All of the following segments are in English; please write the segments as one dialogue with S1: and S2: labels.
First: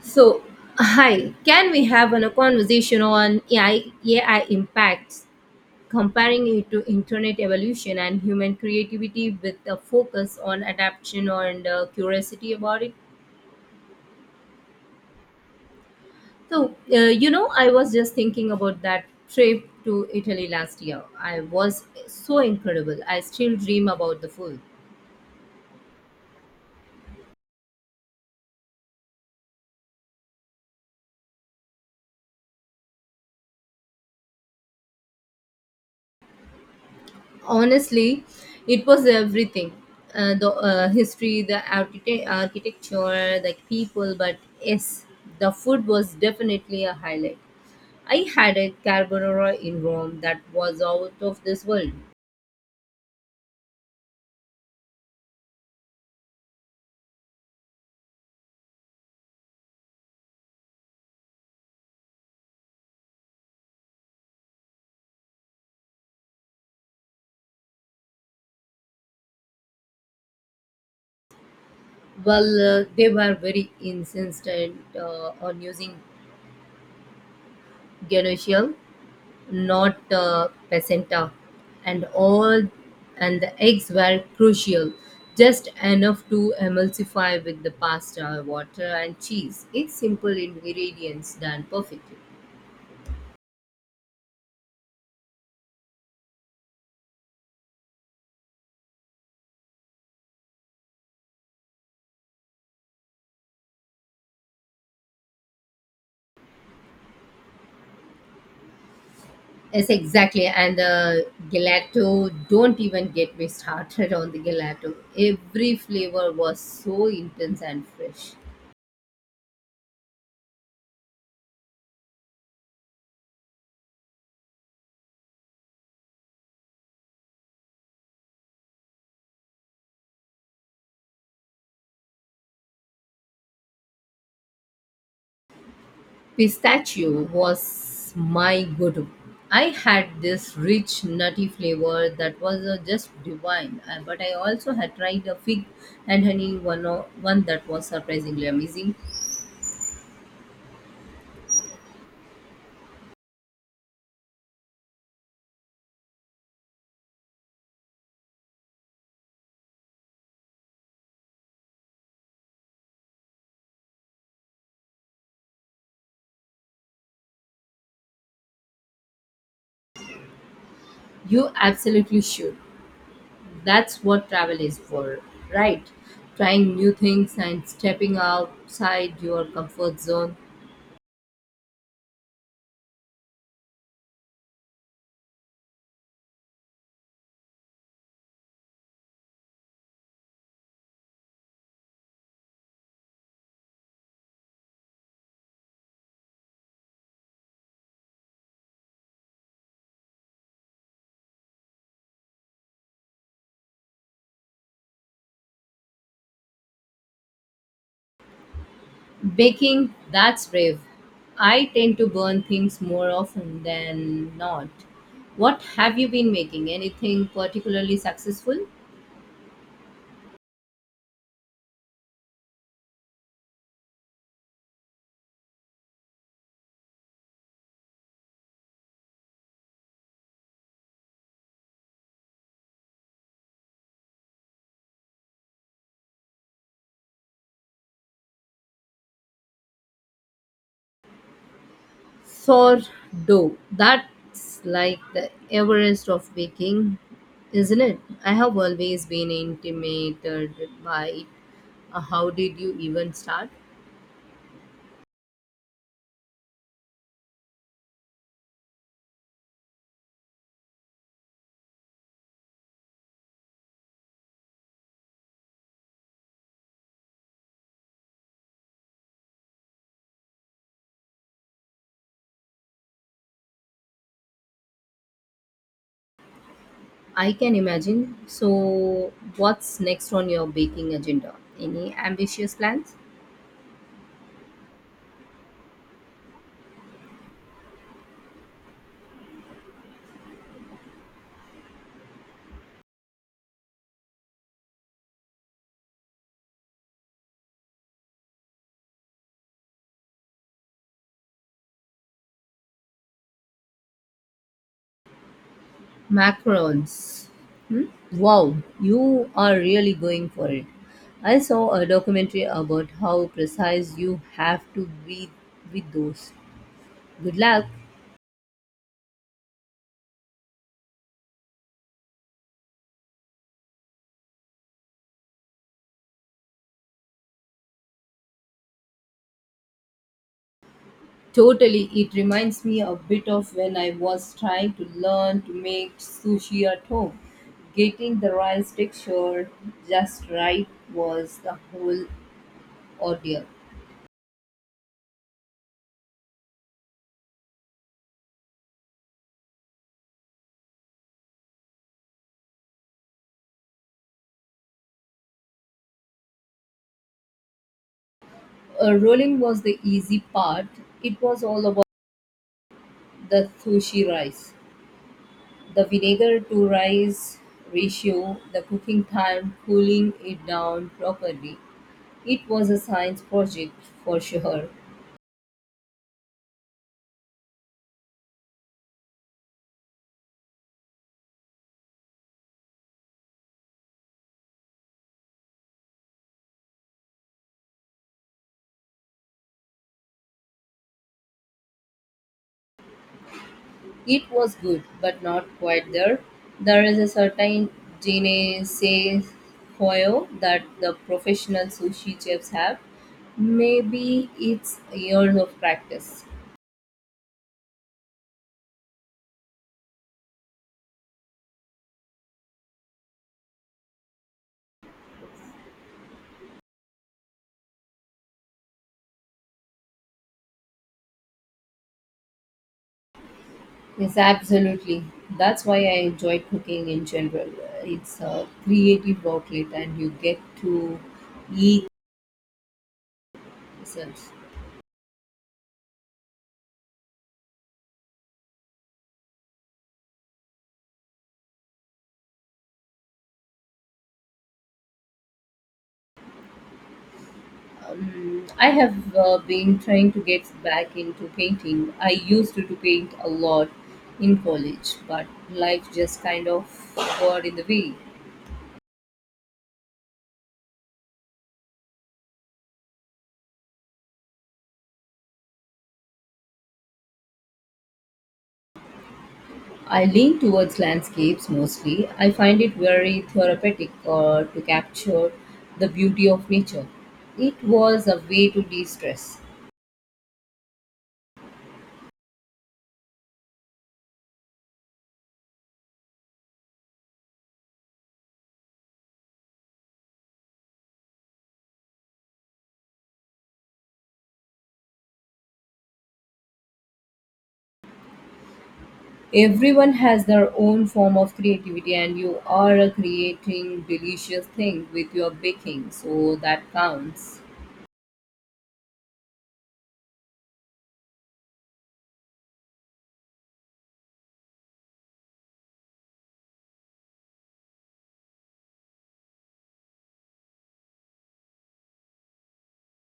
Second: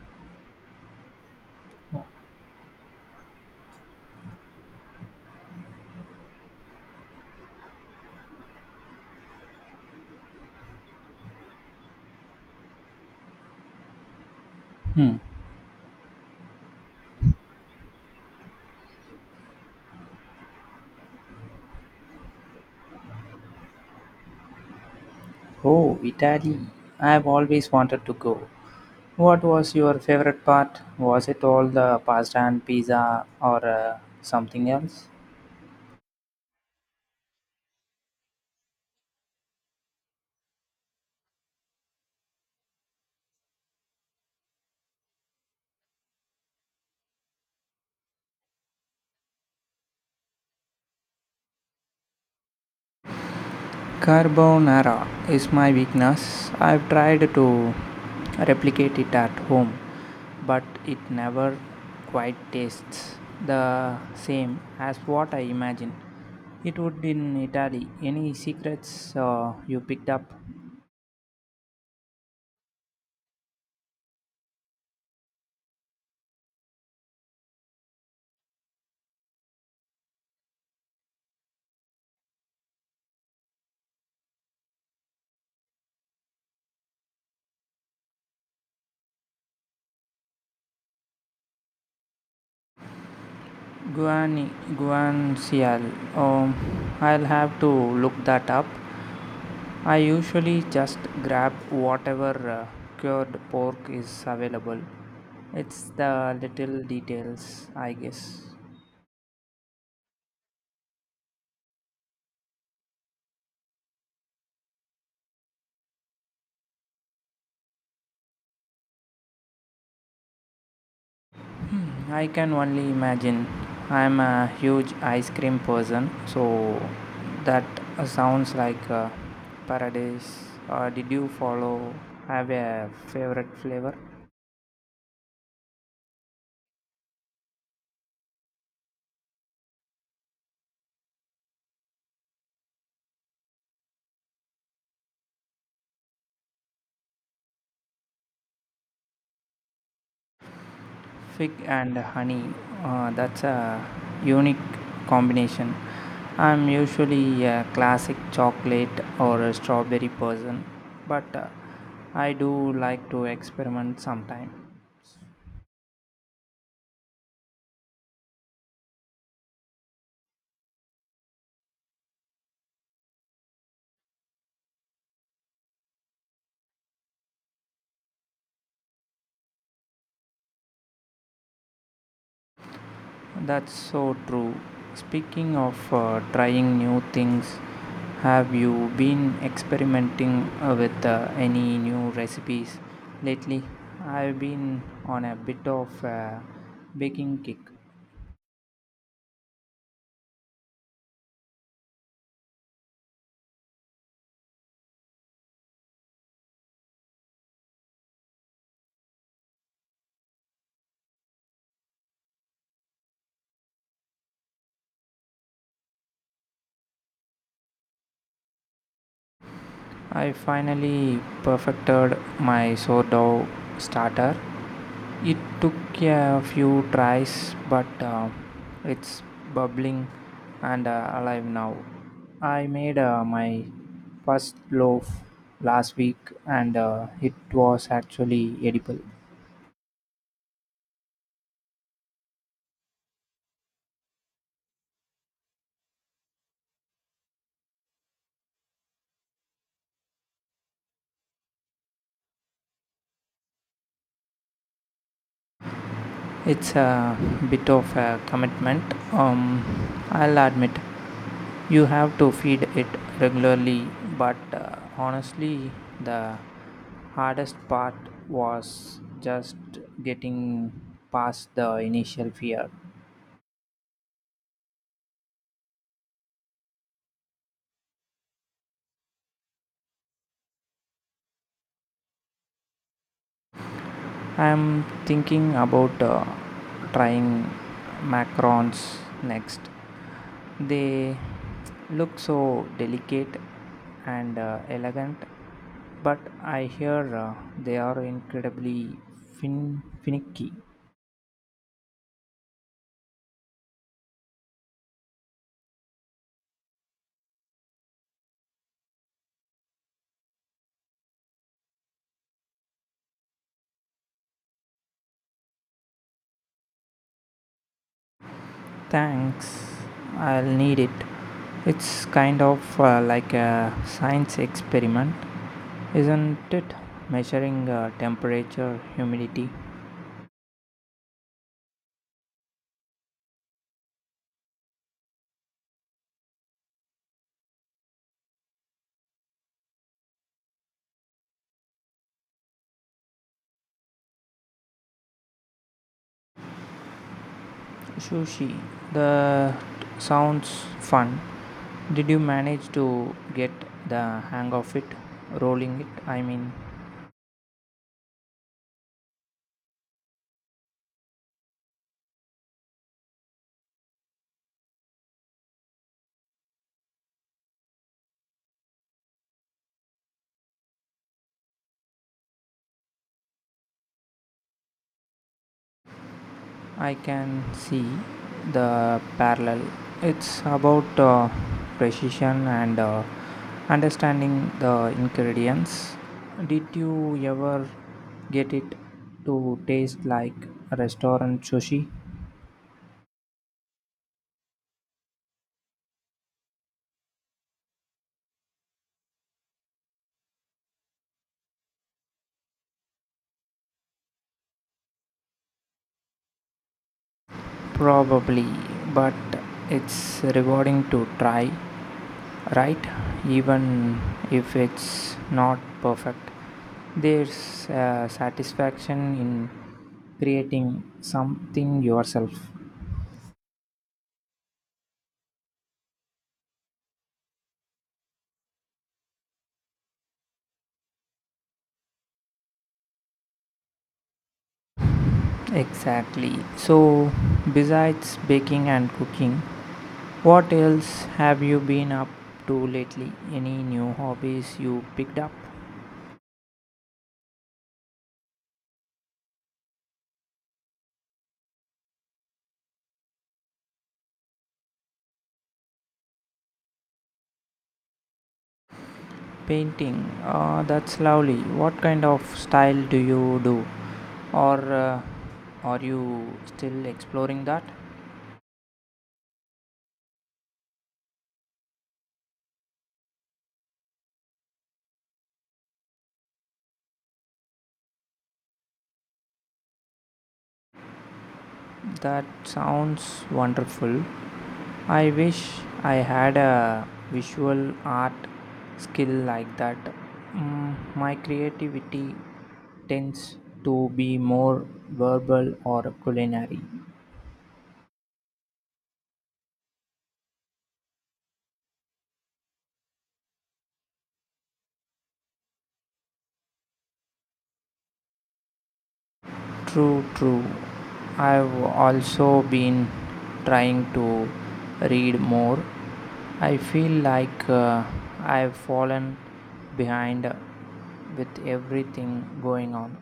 S1: So, hi, can we have a conversation on AI, impacts, comparing it to internet evolution and human creativity with a focus on adaptation and curiosity about it?
S2: Hmm.
S1: I was just thinking about that trip to Italy last year. I was so incredible. I still dream about the food.
S2: Oh, Italy. I've always wanted to go. What was your favorite part? Was it all the pasta and pizza or something else?
S1: Honestly, it was everything. The history, the architecture, the people, but yes, the food was definitely a highlight. I had a carbonara in Rome that was out of this world.
S2: Carbonara is my weakness. I've tried to replicate it at home, but it never quite tastes the same as what I imagined. It would in Italy. Any secrets you picked up?
S1: Well, they were very insistent on using genoshial, not placenta, and all, and the eggs were crucial, just enough to emulsify with the pasta, water, and cheese. It's simple ingredients done perfectly.
S2: Guiana, Guanciale. I'll have to look that up. I usually just grab whatever cured pork is available. It's the little details, I guess.
S1: Yes, exactly. And the gelato, don't even get me started on the gelato. Every flavor was so intense and fresh.
S2: I can only imagine. I'm a huge ice cream person, so that sounds like paradise. Did you follow? Have a favorite flavor?
S1: Pistachio was my go-to. I had this rich nutty flavor that was just divine. But I also had tried a fig and honey one that was surprisingly amazing.
S2: Fig and honey, that's a unique combination. I'm usually a classic chocolate or a strawberry person, but I do like to experiment sometime.
S1: You absolutely should. That's what travel is for, right? Trying new things and stepping outside your comfort zone.
S2: That's so true. Speaking of trying new things, have you been experimenting with any new recipes lately? I've been on a bit of a baking kick.
S1: Baking, that's brave. I tend to burn things more often than not. What have you been making? Anything particularly successful?
S2: I finally perfected my sourdough starter. It took a few tries, but it's bubbling and alive now. I made my first loaf last week and it was actually edible.
S1: Sourdough. That's like the Everest of baking, isn't it? I have always been intimidated by it. How did you even start?
S2: It's a bit of a commitment, um, I'll admit. You have to feed it regularly, but honestly, the hardest part was just getting past the initial fear.
S1: I can imagine. So, what's next on your baking agenda? Any ambitious plans?
S2: I'm thinking about trying macarons next. They look so delicate and elegant, but I hear uh, they are incredibly finicky.
S1: Macarons. Hmm? Wow, you are really going for it. I saw a documentary about how precise you have to be with those. Good luck.
S2: Thanks, I'll need it. It's kind of like a science experiment, isn't it? Measuring temperature, humidity.
S1: Totally, it reminds me a bit of when I was trying to learn to make sushi at home. Getting the rice texture just right was the whole ordeal.
S2: Sushi, that sounds fun. Did you manage to get the hang of it, rolling it, I mean?
S1: Rolling was the easy part, it was all about the sushi rice. The vinegar to rice ratio, the cooking time, cooling it down properly. It was a science project for sure.
S2: I can see the parallel. It's about precision and understanding the ingredients. Did you ever get it to taste like restaurant sushi?
S1: It was good, but not quite there. There is a certain say foil that the professional sushi chefs have. Maybe it's years of practice.
S2: Probably, but it's rewarding to try, right? Even if it's not perfect, there's a satisfaction in creating something yourself.
S1: Yes, absolutely. That's why I enjoy cooking in general. It's a creative outlet, and you get to eat myself.
S2: Exactly. So, besides baking and cooking, what else have you been up to lately? Any new hobbies you picked up?
S1: I have been trying to get back into painting. I used to paint a lot in college, but life just kind of got in the way.
S2: Painting. Ah, that's lovely. What kind of style do you do? Or are you still exploring that?
S1: I lean towards landscapes mostly. I find it very therapeutic to capture the beauty of nature. It was a way to de stress.
S2: That sounds wonderful. I wish I had a visual art skill like that. Mm, my creativity tends to be more verbal or culinary.
S1: Everyone has their own form of creativity, and you are creating delicious thing with your baking, so that counts.
S2: True, true. I've also been trying to read more. I feel like I've fallen behind with everything going on.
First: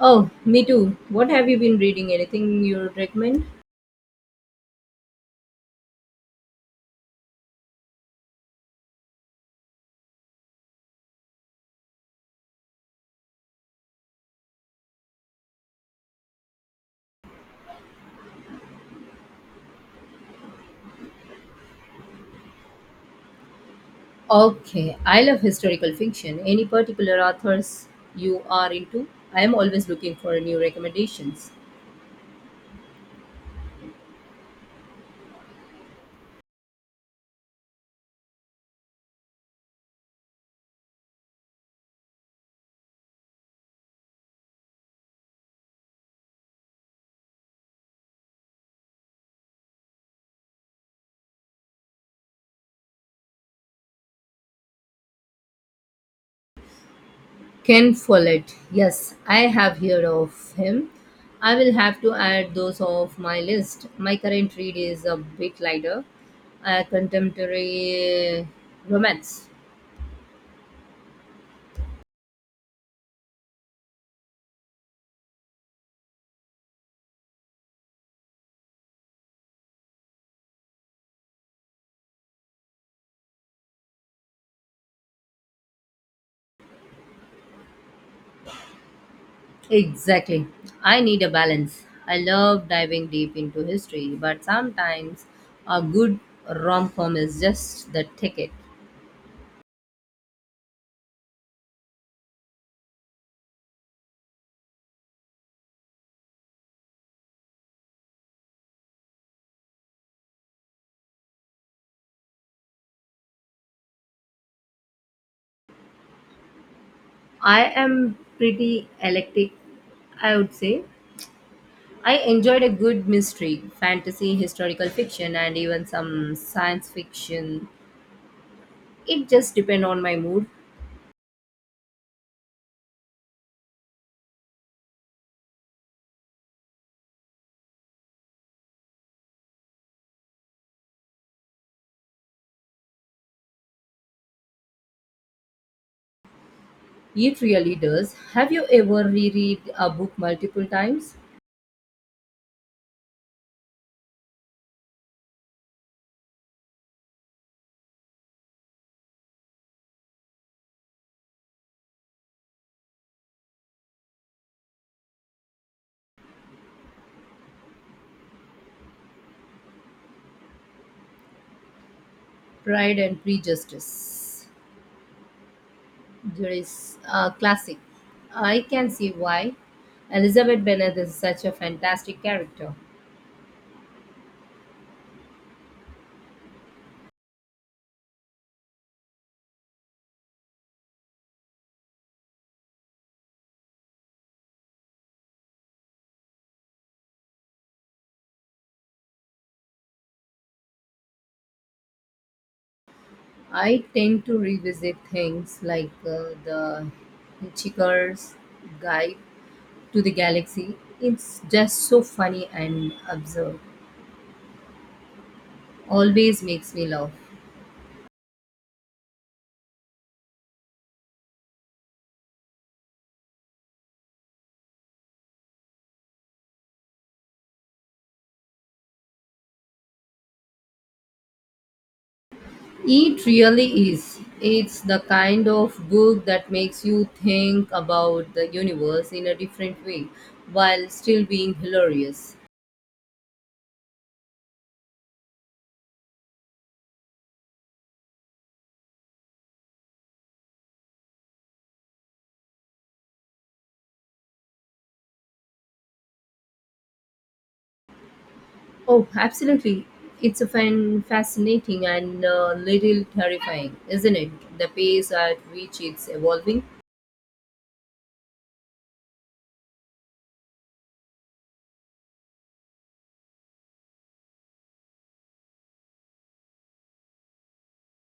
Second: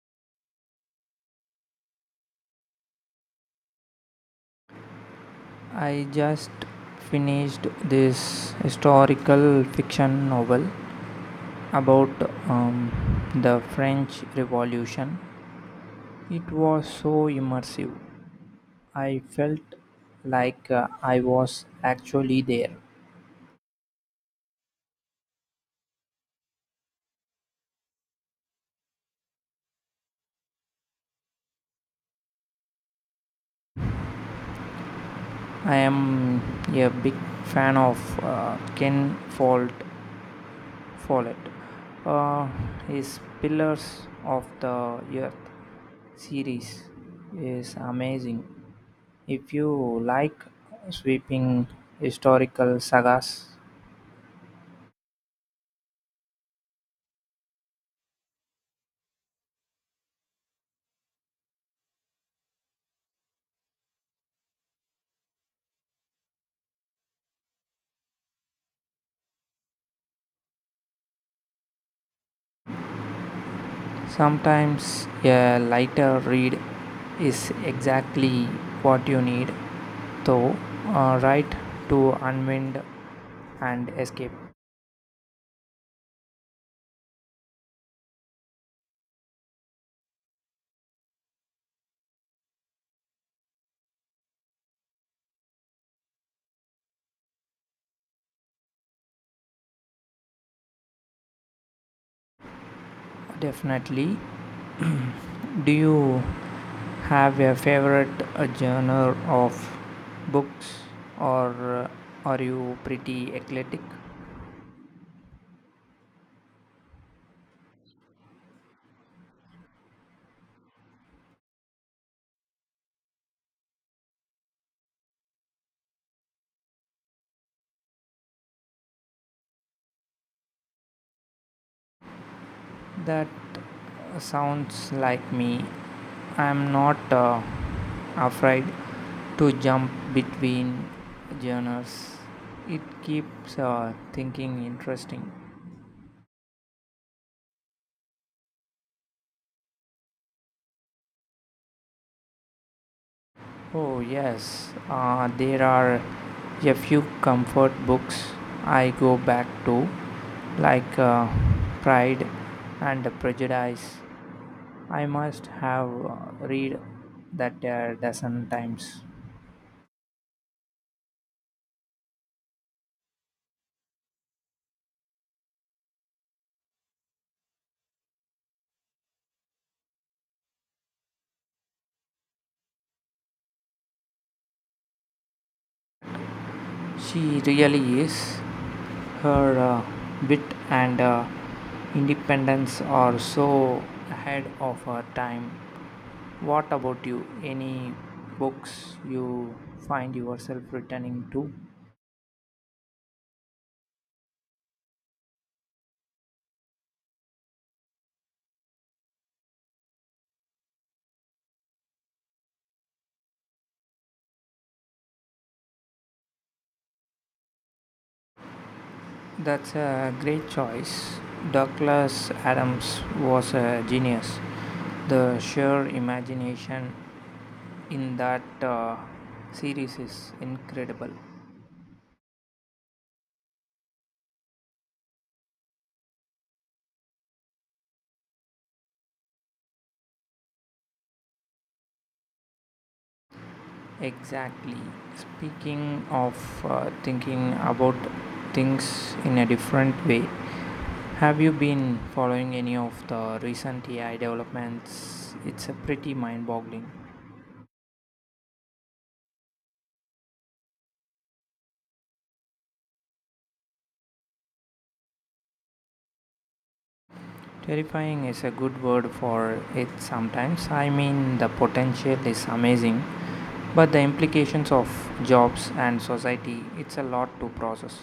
S1: Oh, me too. What have you been reading? Anything you recommend?
S2: I just finished this historical fiction novel about um, the French Revolution. It was so immersive. I felt like I was actually there.
S1: Okay, I love historical fiction. Any particular authors you are into? I am always looking for new recommendations.
S2: I am a big fan of Ken Follett. Follett. Uh, his Pillars of the Earth series is amazing. If you like sweeping historical sagas,
S1: Ken Follett. Yes, I have heard of him. I will have to add those off my list. My current read is a bit lighter, a contemporary romance.
S2: sometimes a lighter read is exactly what you need, though, right, to unwind and escape.
S1: Exactly. I need a balance. I love diving deep into history, but sometimes a good rom com is just the ticket.
S2: Definitely. Do you have a favorite genre of books, or uh, are you pretty eclectic?
S1: I am pretty eclectic, I would say. I enjoyed a good mystery, fantasy, historical fiction, and even some science fiction. It just depends on my mood.
S2: That sounds like me. I'm not afraid to jump between genres. It keeps thinking interesting.
S1: It really does. Have you ever reread a book multiple times?
S2: Oh, yes, there are a few comfort books I go back to, like Pride and Prejudice. I must have read that a dozen times.
S1: Pride and Prejudice. There is a classic. I can see why Elizabeth Bennet is such a fantastic character.
S2: She really is. Her wit and independence are so ahead of her time. What about you? Any books you find yourself returning to?
S1: I tend to revisit things like the Hitchhiker's Guide to the Galaxy. It's just so funny and absurd. Always makes me laugh.
S2: That's a great choice. Douglas Adams was a genius. The sheer imagination in that series is incredible.
S1: It really is. It's the kind of book that makes you think about the universe in a different way while still being hilarious.
S2: Exactly. Speaking of thinking about things in a different way, have you been following any of the recent AI developments? It's a pretty mind boggling.
S1: Oh, absolutely. It's a fan fascinating and a little terrifying, isn't it? The pace at which it's evolving.
S2: Terrifying is a good word for it sometimes. I mean, the potential is amazing, but the implications of jobs and society, it's a lot to process.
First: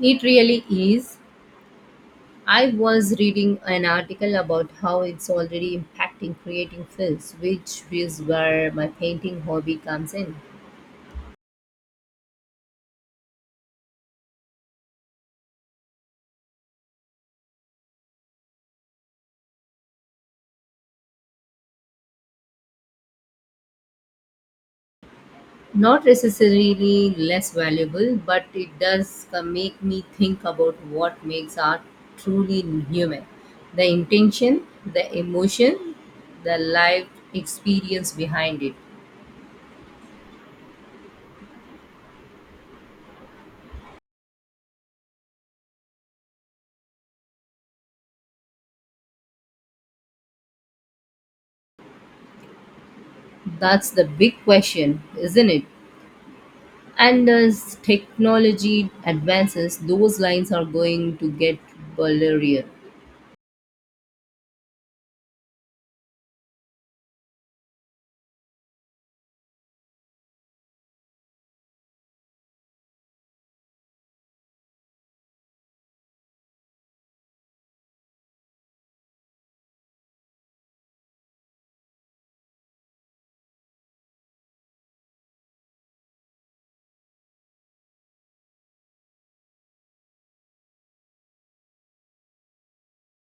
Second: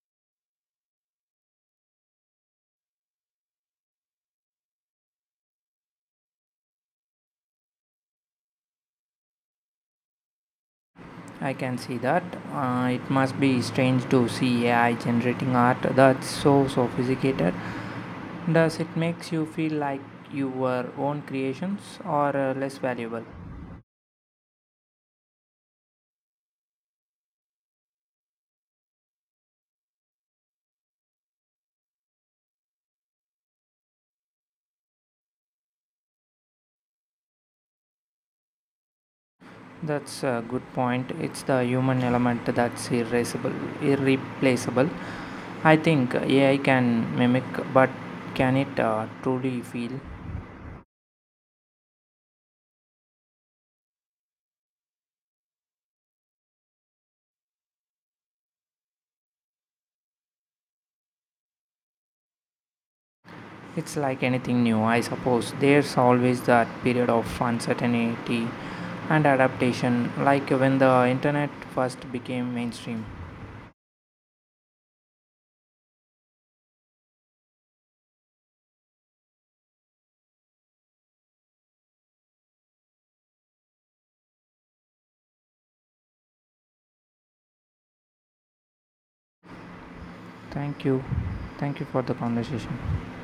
S1: It really is. I was reading an article about how it's already impacting creating films, which is where my painting hobby comes in.
S2: I can see that. It must be strange to see AI generating art that's so sophisticated. Does it makes you feel like you were own creations or less valuable?
S1: Not necessarily less valuable, but it does make me think about what makes art truly human, the intention, the emotion, the life experience behind it.
S2: That's a good point. It's the human element that's irreplaceable. Irreplaceable. I think AI can mimic, but can it truly feel?
S1: That's the big question, isn't it? And as technology advances, those lines are going to get blurrier.
S2: It's like anything new, I suppose. There's always that period of uncertainty and adaptation, like when the internet first became mainstream. Thank you. Thank you for the conversation.